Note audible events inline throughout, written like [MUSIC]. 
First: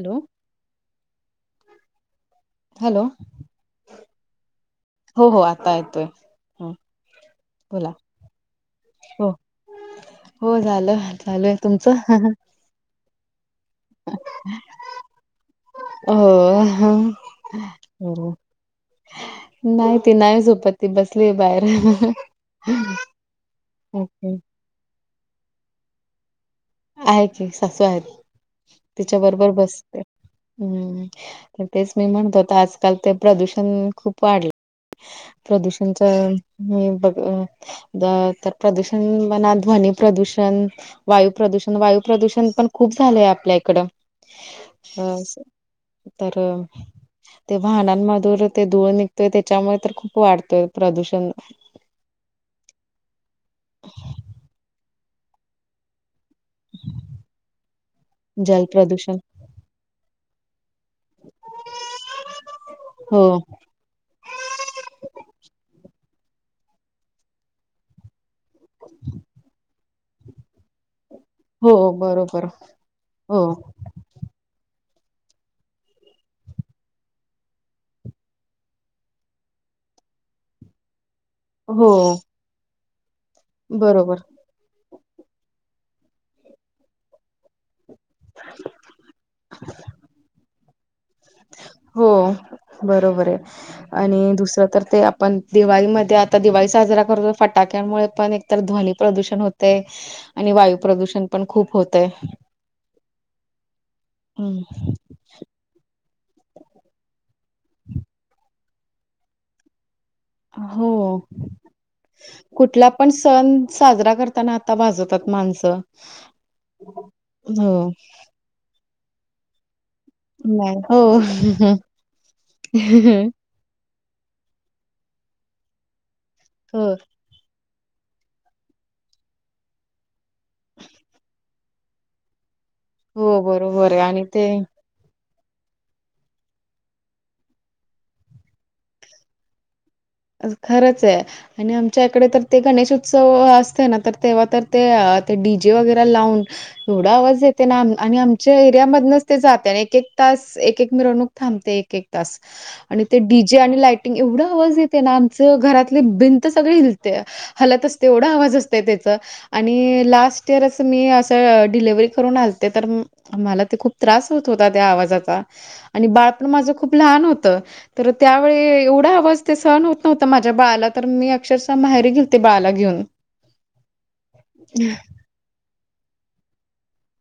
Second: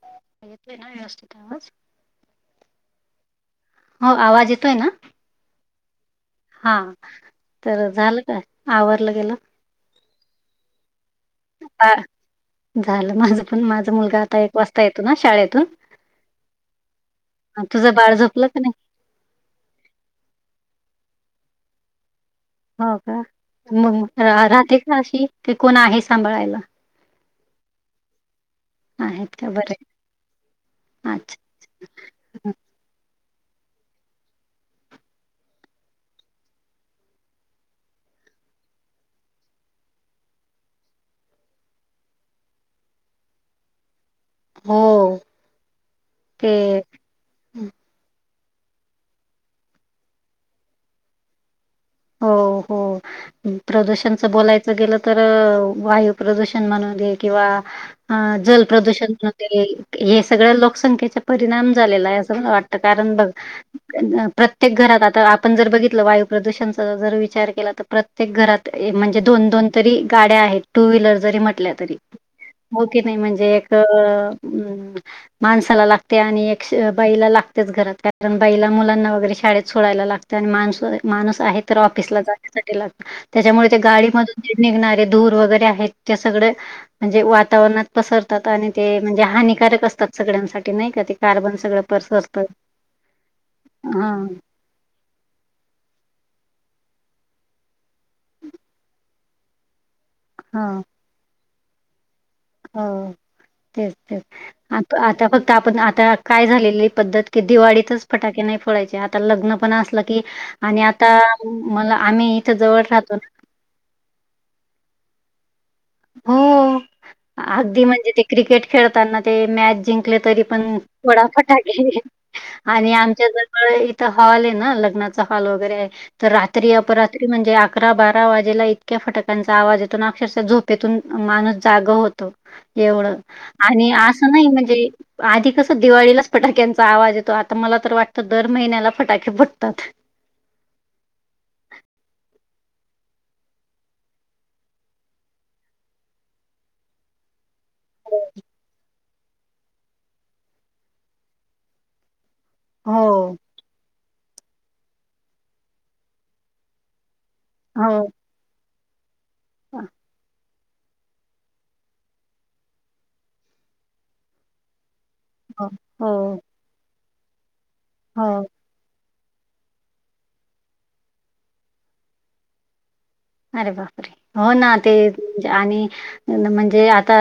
Hello. येतोय ना व्यवस्थित आवाज. हॅलो हो आवाज येतोय ना. हेतो. हा तर झालं काय आवरलं हो गेलं हो झालं चालू आहे बा- तुमचं झालं माझ पण माझा मुलगा आता एक वाजता येतो ना शाळेतून हो तुझं बाळ झोपलं क नाही. नाही त नाही झोपत ती बसलीय बाहेर. हो का, मग ओके. राहते का अशी ते कोण आहे सांभाळायला. आहे कि सासू आहेत तिच्या आहेत का बरोबर बरे बसते. हम्. अच्छा तर तेच मी म्हणतो होत, आजकाल ते प्रदूषण खूप वाढलं. प्रदूषणच म बघ अं. अ तर प्रदूषण म्हणा ध्, वनी प्रदूषण वायू प्रदूषण वायू प्रदूषण पण खूप झालंय आपल्या इकडं. हो ह असं तर ते ते वाहनांमधुर ते धूळ निघतोय त्याच्यामुळे तर खूप वाढतोय प्रदूषण. हो हो. प्रदूषणच बोलायचं गेलं तर वायू प्रदूषण म्हनुदे किंवा अं जल प्रदूषण ते हे सगळं लोकसंख्येचा परिणाम झालेला आहे, असं मला वाटत. कारण हो बघ प्रत्येक घरात आता आपण जर बघितलं वायू प्रदूषण जर विचार केला तर, प्रत्येक घरात म्हणजे दोन दोन तरी गाड्या आहेत. टू व्हीलर जरी म्हटल्या हो तरी, बरोबर हो की नाही हो म्हणजे एक अं माणसाला लागते आणि एक बाईला लागतेच घरात, कारण बाईला मुलांना वगैरे शाळेत सोडायला लागते. माणस माणूस आहे तर हो ऑफिसला जाण्यासाठी लागत. त्याच्यामुळे ते गाडी बरोबर मधून जे निघणारे धूर वगैरे आहेत ते सगळं म्हणजे वातावरणात पसरतात आणि ते म्हणजे हानिकारक असतात सगळ्यांसाठी नाही का ते. कार्बन सगळं हो पसरतं. बरोबर आहे आणि हां, दुसरं तर ते आपण दिवाळीमध्ये आता दिवाळी साजरा करतो फटाक्यांमुळे पण एकतर ध्वनी प्रदूषण होतय. आणि हां. वायू प्रदूषण पण खूप होतय. हो तेच तेच. हम्म. आ आता फक्त आपण आता काय झालेली पद्धत कि दिवाळीतच फटाके नाही फोडायचे, आता लग्न पण असलं कि आणि आता हो मला आम्ही इथ कुठला जवळच पण राहतो. सण साजरा करताना आता भाजवतात माणसं. हो. हो अगदी म्हणजे ते क्रिकेट खेळताना ते मॅच जिंक तरी नाही पण, हो थोडाफटा केे आणि आमच्या जर इथं हॉल आहे ना लग्नाचा हॉल वगैरे, तर रात्री हो अपरात म्हणजे अकरा बारा वाजेला इतक्या फटकांचा आवाज येतो ना, अक्षरश झोप तेथून माणूस जाग होतो एवढं हो बरोबर आणि आहे असं नाही ते म्हणजे आधी कसं दिवाळीलाच फटाक्यांचा आवाज येतो आता मला तर वाटतं दर महिन्याला फटाके पडतात खरंच आहे आणि आमच्या इकडे तर ते गणेश उत्सव असते ना तर तेव्हा तर ते ते डी जे वगैरे लावून. एवढा आवाज येत ना आणि आमच्या एरियामधूनच ते जाते आणि एक एक तास एक एक मिरवणूक थांबते एक एक आणि ते हो. डीजे आणि लाटिंग एवढा आवाजेत. ना आमच घरातले भिंत सगळे हिलते हलत हो, असते एवढा आवाज असते. त्याच हो, आणि लास्ट अस मी अस डिलेव्ही करून आलते तर मला ते खूप त्रास होत होता त्या आवाजाचा हो, आणि बाळ हो, पण माझ खूप लहान होत तर हो. त्यावेळी एवढा आवाज सण होत नव्हंत माझ्या बाळाला तर मी अक्षरशः माहेरी घे होते बाळाला घेऊन. अरे बाप रे हो ना ते आणि म्हणजे आता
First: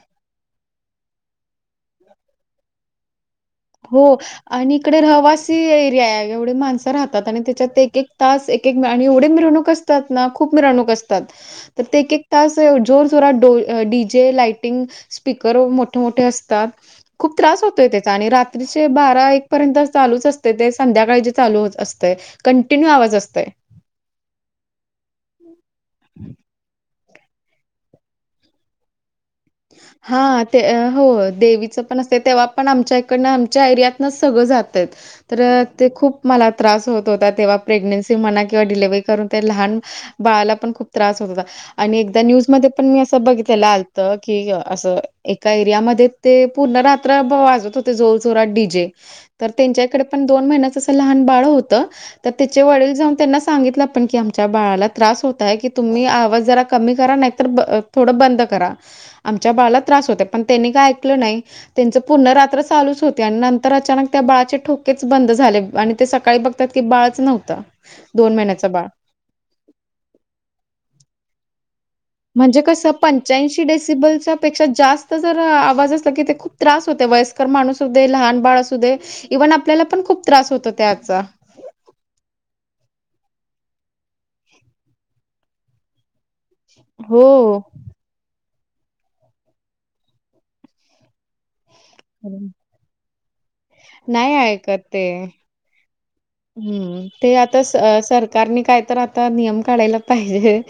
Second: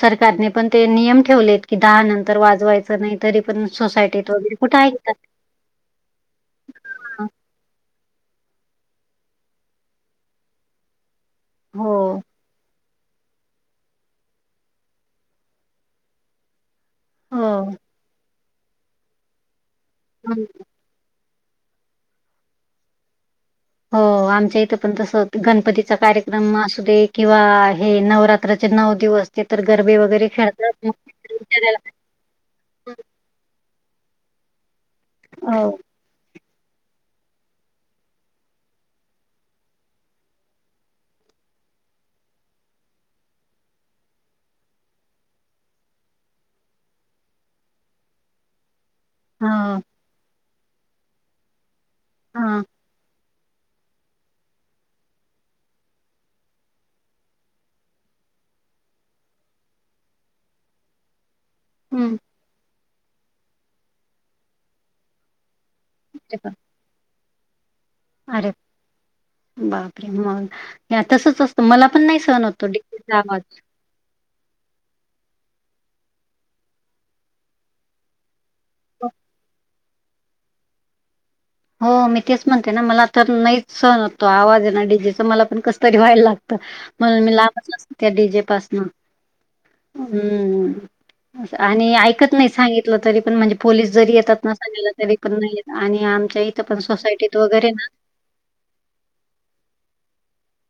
सरकारने पण ते नियम ठेवलेत की दहा नंतर वाजवायचं नाही. तरी पण हो सोसायटीत वगैरे आणि कुठे इकडे आहेेतात. रहिवासी एरिया एवढे माणसं राहतात आणि त्याच्यात एक एक तास एक आणि एवढे मिरवणूक अस. त्यात ना खुप मिरवणक असत्यात. तर ते एक हो, एक तास तोरा डो डी जे, लाइटिंग स्पीकर मोठे मोठे असतात. खूप हो, त्रास होतोय त्याचा आणि रात्रीचे बारा एक पर्यंत चालूच हं, असत ते संध्याकाळी जे चालू होत असतय, कंटिन्यू आवाज असतय. हो. आमच्या इथ पण तसं गणपतीचा कार्यक्रम असू दे किंवा हे नवरात्राचे नऊ दिवस. ते तर गरबे वगैरे हा ते खेळतात. मग हो ते विचारायला देवीचं पण अस तेव्हा पण आमच्या इकडन आमच्या एरियात सगळं जातय तर हो, ते खूप मला त्रास होत होता तेव्हा प्रेग्नेन्सी म्हणा किंवा डिलेव्हरी करून ते लहान बाळाला पण खूप त्रास होत हो आणि एकदा न्यूज मध्ये पण मी असं बघितलेला आलत. कि असं एका एरियामध्ये ते पूर्ण रात्र वाजत होते जोर जोरात डी जे तर हां, त्यांच्याकडे पण दोन महिन्याच असं लहान बाळ होत. हां, त्याचे वड जाऊन त्यां सित त्या बाळाला त्रास होत आहे की तुम्ही आवाज जरा कमी करा नाही थोड बंद करा. आमच्या बाळाला त्रास होत पण त्यांनी काय ऐकलं नाही त्यांच हं, पुन्हा रात्र चालूच होते आणि नंतर अचानक त्या बाळाचे ठोकेच बंद झाले आणि ते अरे सकाळी बाप बघतात ते बाळच नव्हतं. दोन अरे महिन्याचा बाळ. बापरे मग या तसच असतं. मला पण नाही सहन होतो डीजेचा आवाज. तिब्बलच्यापेक्षा जास्त जर आवाज असला की ते खूप त्रास होते वयस्कर माणूस असूदे लहान बाळ अस सुदे. इव्हन आपल्याला पण खूप त्रास होतो त्याचा. हो. मी तेच म्हणतेना. मला आता नाही सहण होतं. तो आवाज हेना डीजेचा मला पण कस तरी व्हायला लाग - - म्हणुन हो. मी लांबच [UNINTELLIGIBLE] त्या डीजे पासन. हम्म आणि ऐकत नाही सांगित - - तरी पण म्हणजे पोलीस जरी नाही येतात ना सांगयला तरी पण नाही येत आणि आ - - हम्म. ते आता स -सर - - सरकारणी काय तर आता नियम काढायला पाहिजे.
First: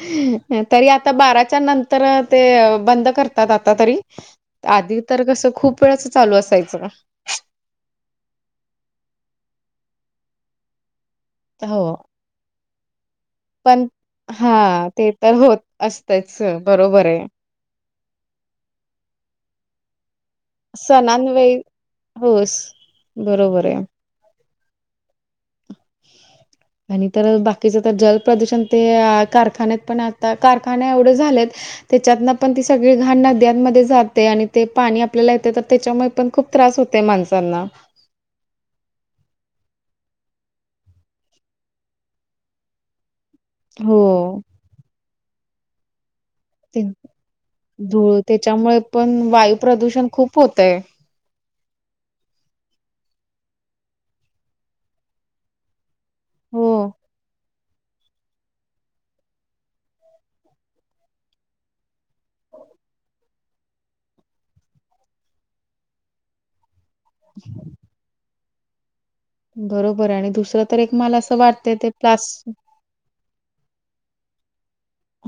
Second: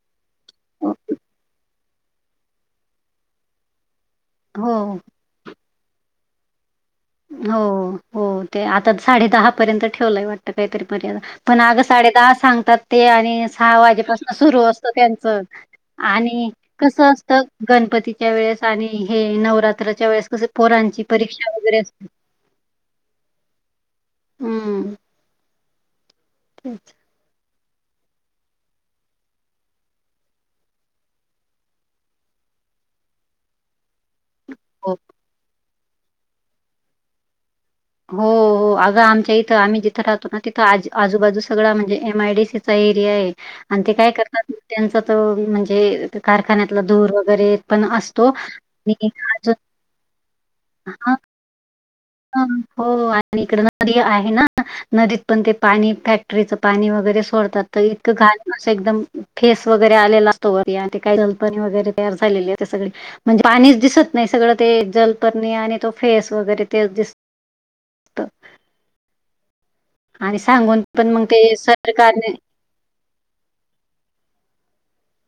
तरी हो. आता बाराच्या नंत तर ते बंद करतात आ तरी. हो, आधी तर कस खूप ते असं चालू असायचं. हो, हो, ते आता साडेदहा पर्यंत ठेवलंय वाटत काहीतरी मर्यादा. पण आग हो. साडे दहा सांगतात ते आणि सहा पण वाजेपासन सुरू असत हा ते तर त्यांचं, होत असतच आणि कस बरोबर आहे. असत? गणपतीच्या वेळेस आणि हे नवरात्रच्या वेळेस कस पोरांची परीक्षा सणांवेळी वगैरे अस होस. बरोबरये. हम्म. ठीक. आणि तर बाकीचं तर जलप्रदूषण ते कारखान्यात पण आता कारखाने एवढे झालेत. त्याच्यातन पण ती सगळी घाण नद्यांमध्ये जात - - ते आणि ते हो पाणी आपल्याला येते तर, त्याच्यामुळे पण खूप त्रास होतयं माणसांना. हो. हो. अगं आमच्या इथं आम्ही जिथं राहतो ना तिथं आज -आजूबाजूचा सगळा म्हणजे एम आय डी सीचा एरियाये. आणि ते काय हो करतात. त्यांच तो म्हणजे कारखान्यातला ते धूर वगैरे पण धूळ असतो त्याच्यामुळे आणि पण अजून वायू प्रदूषण खूप होतय. हा. हा. हो आणि इकड नदी आहे ना. नदीत पण ते पाणी - - फॅक्टरीचं हो पाणी वगैरे सोडतात. तर इतकं घाल असं एकदम फेस वगैरे आलेला असतोवरी आणि ते काय जलपर्णी वगैरे तयार झालेले आहे ते सगळी. म्हणजे पाणीच दिसत नाही. सगळं ते जलपर्णी आणि तो फेस वगैरे तेच दिसत. [UNINTELLIGIBLE] बरोबर हाय आणि दुसरं तर सांगून एक पण मला मग असं ते वाटतंय ते प्लास सरकारने - -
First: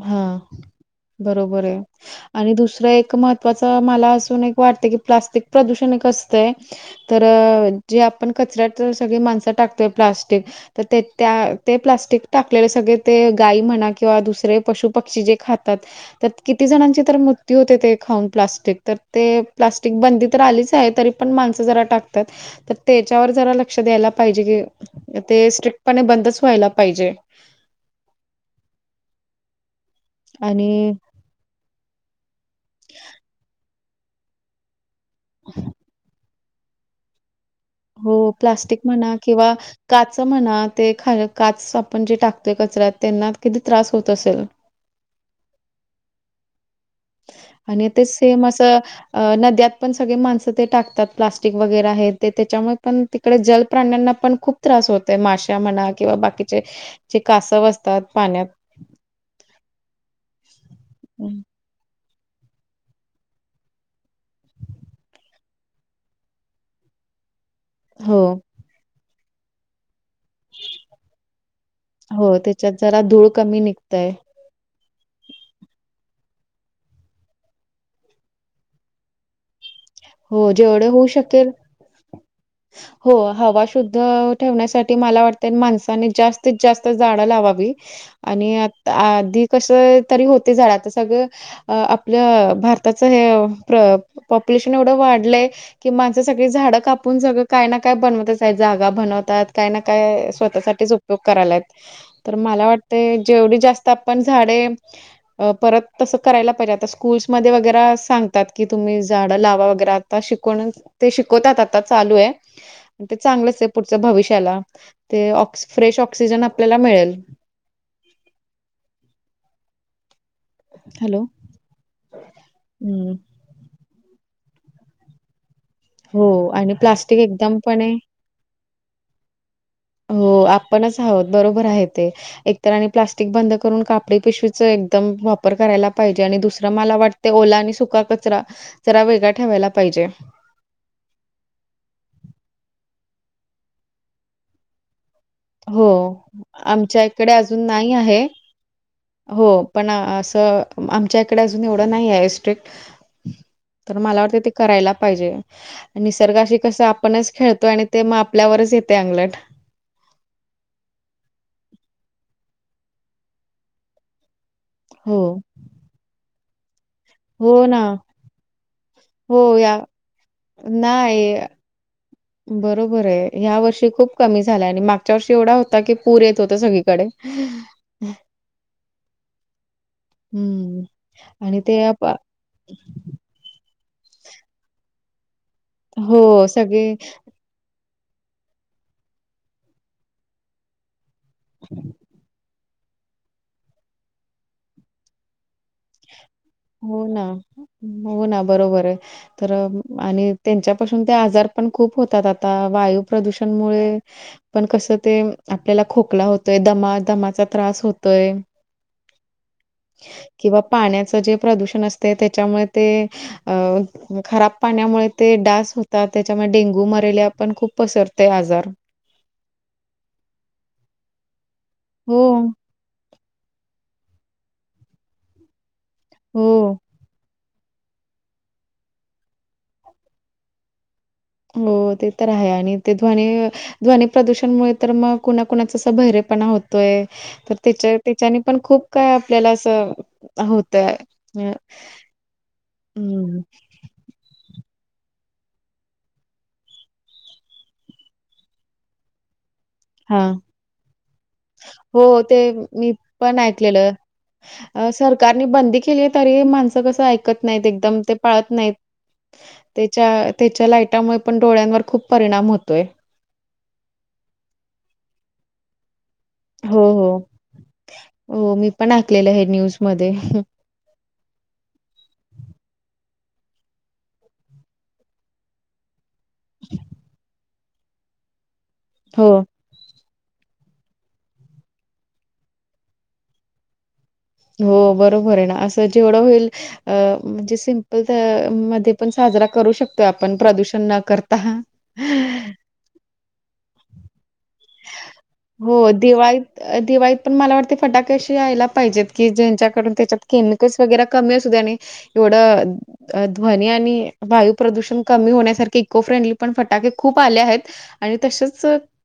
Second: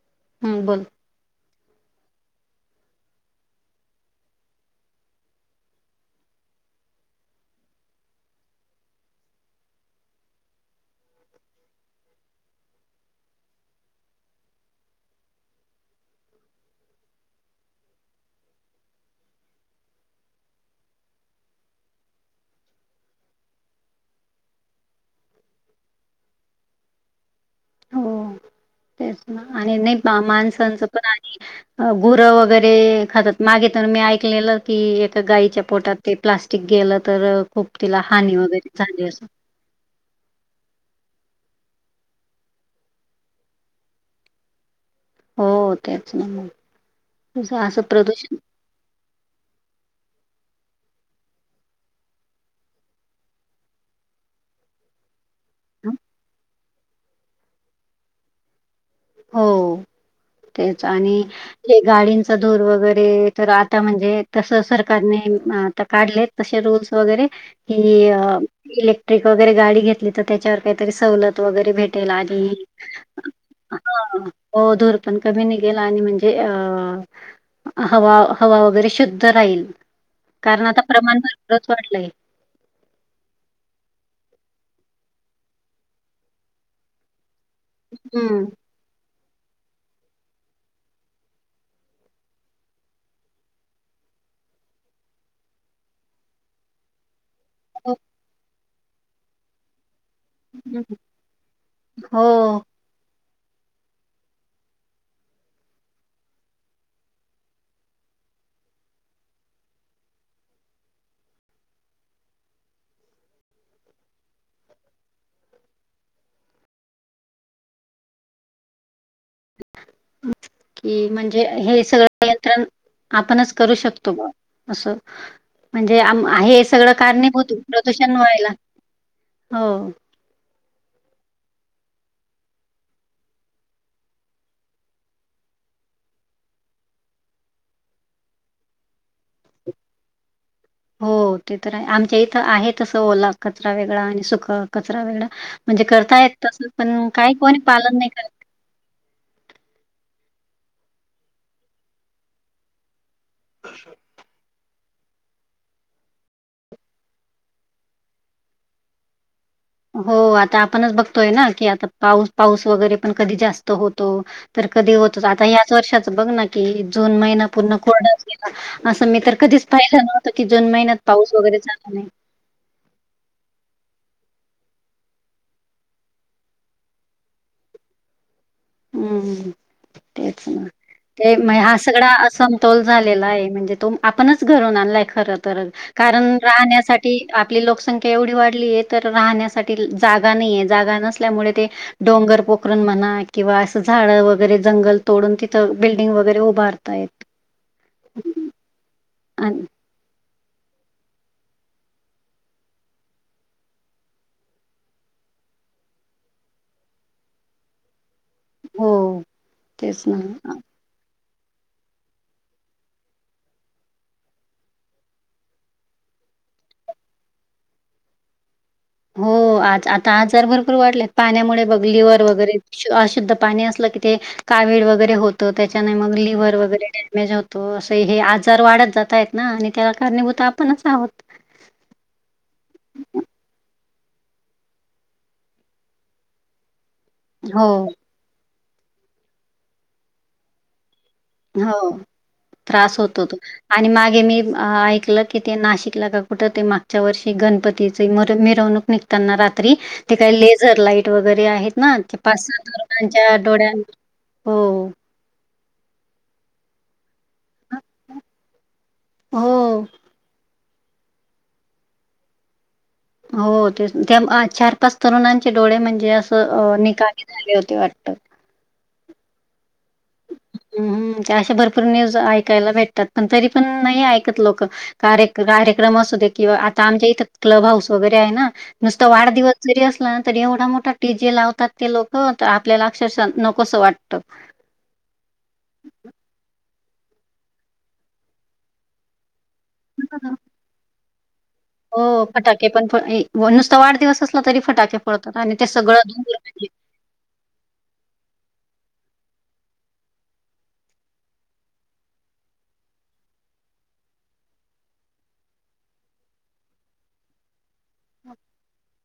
हा. हं, बोल. बरोबर हाये. आणि दुसरं एक महत्त्वाच मला असून एक वाटतयं की, प्लास्टिक प्रदूषण एक असतंय. तर जे आपण कचऱ्यात सगळी माणसं टाकतोय प्लास्टिक. तर ते त्या ते प्लास्टिक टाकलेले सगळे ते गाई म्हणा किंवा दुसरे - - पशु पक्षी जी खातात. तर किती जणांची तर मृत्यू होतेतयं खाऊन प्लास्टिक. तर ते प्लास्टिक बंदी तर आलीच आहे. तरी प - - पण माणस जरा टाकतात. तर त्याच्यावर जरा लक्ष द्यायला पाहिजे की. ते स्ट्रिक्टपणे बंदच व्हायला पाहिजे. हो. तेच ना आणि नाही आणि माणसांचं पण गुरं वगैरे खातात. मागे तर मी ऐकलेलं की गाईच्या पोटात ते प्लास्टिक गेलं तर खूप तिला हो. हानी वगैरे प्लास्टिक झाली म्हणा असं. किंवा- - काच म्हणा ते खा काच आपण जे टाकतोय कचऱ्यात त्यांना किती त्रास होत असेल. हो तेच ना. तसं असं आणि तेच प्रदूषण सेम असं अ नद्यात पण सगळे माणसं ते टाकतात प्लास्टिक वगैरे हे ते त्याच्यामुळे पण - - तिकडे जल प्राण्यांना पण खूप त्रास होतोय. मासे म्हणा हं, किंवा बाकीचे जे कासव असतात पाण्यात. हो तेच आणि हं. ते गाडींचा धूर वगैरे तर आता म्हणजे तसं सरकारने आता काढलेत तशे रूल्स वगैरे की हो, इलेक्ट्रिक वगैरे गाडी घेतली तर त्याच्यावर काहीतरी सवलत वगैरे भेटेल आणि तंय हां. हो धूर पण कमी निघेल आणि म्हणजे अ हवा हवा वगैरे शुद्ध राहील हो, कारण आता जेवढे होऊ प्रमाण शकेल भरपूरचं वाढलंय. [INAUDIBLE] हो हवा शुद्ध ठेवण्यासाठी मला वाटतय माणसाने जास्तीत जास्त झाडं लावावी हं. आणि आता आधी कसं तरी होते झाडं आता सगळं अं आपल्या भारताचं हे प्र पॉपुलेशन एवढं वाढलय की माणसं सगळी झाडं कापून सगळं काय ना हो. काय बनवतचं आहेत जागा बनवतात काय ना काय हं. स्वतःसाठीच उपयोग करायल्यात तर हो. मला वाट ते जेवढी जास्त आपण झाडे परत तसं करायला पाहिजे आता स्कूल्समध्ये वगैरा सांगतात की तुम्ही झाड लावा वगैरा आता शिकवून ते शिकवतात आता चालू आहे ते चांगलंच आहे पुढच्या भविष्याला ते ऑ फ्रेश ऑक्सिजन आपल्याला मिळेल कि हॅलो म्हणजे हे सगळं नियंत्रण हम्म आपणच करू शकतो. असं म्हणजे आम हो हे आणि सगळं प्लास्टिक कारणीभूत एकदमपणे प्रदूषण व्हायला हो हो आपणच आहोत बरोबर आहे ते एकतर आणि प्लास्टिक बंद करून कापडी पिशवीचं एकदम वापर करायला पाहिजे आणि दुसरं मला वाटतं ते ओला आणि सुका कचरा जरा वेगळा ठेवायला पाहिजे हो ते तर आहे आमच्या इथं आहे तसं ओला कचरा वेगळा आणि सुखं कचरा वेगळा म्हणजे हो करता येत तसं आमच्या पण इकडे काही कोणी अजून पालन नाही आहे करत हो पण असं आमच्या इकडे अजून एवढं नाही आहे स्ट्रिक्ट तर मला वाटते ते करायला पाहिजे निसर्गाशी कसं आपणच खेळतोय आणि ते मग आपल्यावरच येते अंगलट हो आता आपणच बघतोय ना की आता पाऊस पाऊस वगैरे पण कधी जास्त होतो तर कधी हो, होतच आता याच वर्षाच बघ ना की जून महिना हो पूर्ण ना. कोरडाचं गेला असं मी तर हो, कधीच या पाहिलं नव्हतं की जून महिन्यात नाही, पाऊस वगैरे चालला नाही बरोबर आहे ह्या वर्षी खूप कमी झालाय आणि मागच्या वर्षी एवढा होता की पूर येत होता सगळीकडे [UNINTELLIGIBLE] [INAUDIBLE] हम्म तेच ना हं. ते आणि हा आप सगळा असमतोल झालेला आहे म्हणजे तो आपणच घडवून आणलाय खरं तर कारण हो, सगळे राहण्यासाठी आपली लोकसंख्या एवढी वाढली आहे तर राहण्यासाठी जागा नाहीये जागा नस मुळे ते डोंगर पोखरून म्हणा किंवा असं झाडं वगैरे जंगल तोडून तिथं बिल्डिंग वगैरे उभार हो ना हो ना बरोबर आहे तर आणि आणि त्यांच्यापासून ते आजार पण खूप होतात आता वायू प्रदूषण मुळे पण कसं ते आपल्याला खोकला होतंय दमा दमाचा त्रास होतोय हो तेच किंवा ना पाण्याचं जे प्रदूषण असते त्याच्यामुळे ते खराब पाण्यामुळे ते डास होतात त्याच्यामुळे डेंग्यू मरेलिया पण खूप पसरतय आजार हो आज आता आजार भरपूर वाटले पाण्यामुळे बघ हो, लिवर वगैरे अशुद्ध पाणी असलं की ते कावीळं वगैरे होतं त्याच्याने मग लिव्हर हो. वगैरे डॅमेज होत तो असं हे आजार वाढत जात आहेत ना आणि त्याला कारणीभूत आपणच आहोत हो ते तर आहे आणि ते ध्वनी ध्वनी प्रदूषण मुमुळे तर मग कुणा कुणाचा असा बहिरेपणा होत तोय तर हो, त्याच्या त्याच्यानी पण खूप काय आपल्याला असं होतय. हो त्रास होतो तो. आणि मागे मी अ ऐकलं की ते नाशिकला का कुठं ते मागच्या वर्षी गणपतीची म मिरवणूक निघतांना रात त्री ते हां. काही लेझर लाईट वगैरे आहेत ना हो, ते पाच सात मी वरणांच्या पण डोळ्यान ऐकलेलं. सरकारने बंदी केली आहे तरी माणसं कसं अं ऐकत नाही एकदम ते पाळत नाहीत हो. त्याचा ते च्या लाईटामुळे पण डोळ्यांवर खूप परिणाम होतोय. हो ते त्या चार पाच तरुणांचे डोळे म्हणजे अस त अ हो, हो. निकामी झाले होते वाटत. हो मी पण ऐकलेलं हे न्यूज मध्ये. हम्म ते अशा भरपूर न्यूज ऐकायला भेटतात पण तरी पण नाही एंकत लोक कारे-कार्यक्रम असू दे किंवा आता आमच्या इथे क्लब हाऊस वगैरे आहे ना नुसत हो, वाढदिव तरी असलं ना तरी एवढा मोठा डी जे लावतात ते लोक तर आपल्याला अक्षरशः नकोसं वाटतं. हो बरोबर आहे ना असं जेवढं होईल अ म्हणजे सिंपल ते मध्ये पण साजरा करू शकतोय हां, हां. आपण प्रदूषण न करता. हो, फटाके पण फ हे नुसता वाढदिवस असला तरी फटाके फोळतात आणि ते हो सगळं दिवाळीत ढुर [UNINTELLIGIBLE] अ, दिवाळीत पण मला वाटते फटाके अशी यायला पाहिजेत की ज्यांच्याकडून त्याच्यात केमिकल्स वगैरे कमी असू दे आणि एवढं अ ध्वनी आणि वायू प्रदूषण कमी होण्यासारखे इको फ्रेंडली पण फटाके खूप आले आहेत आणि तशेच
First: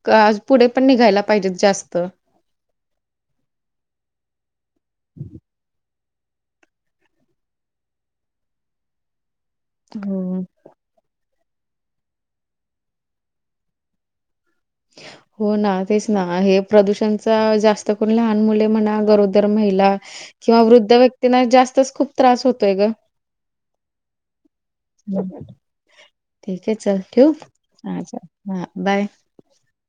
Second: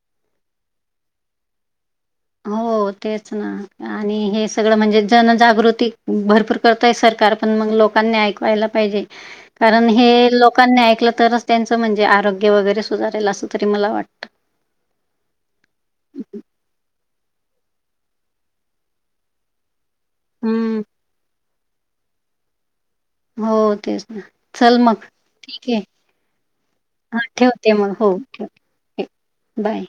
आ पुढे पण निघायला पाहिजेत जास्त. हो तेच ना आणि हे सगळं म्हणजे जन जागृती भरपूर करताय सरकार पण मग लोकांनी ऐकवायला पाहिजे कारण हे लोक हो. लोकांनी ऐकलं तरच त्यांचं म्हणजे आरोग्य वगैरे सुधारेल असं तरी मला वाटतं. हो ना तेच ना हे प्रदूषणचा जास्त करून लहान मुले म्हणा गरोदर महिला किंवा हम्म. वृद्ध व्यक्तींना जास्तच खूप त्रास होतोय ग. हो तेच ना चल मग हं. ठीक आहे. ठीक आहे, चल हा ठेवू? ठेवते मग हां, हो चल. ठेव हां, बाय. ते बाय.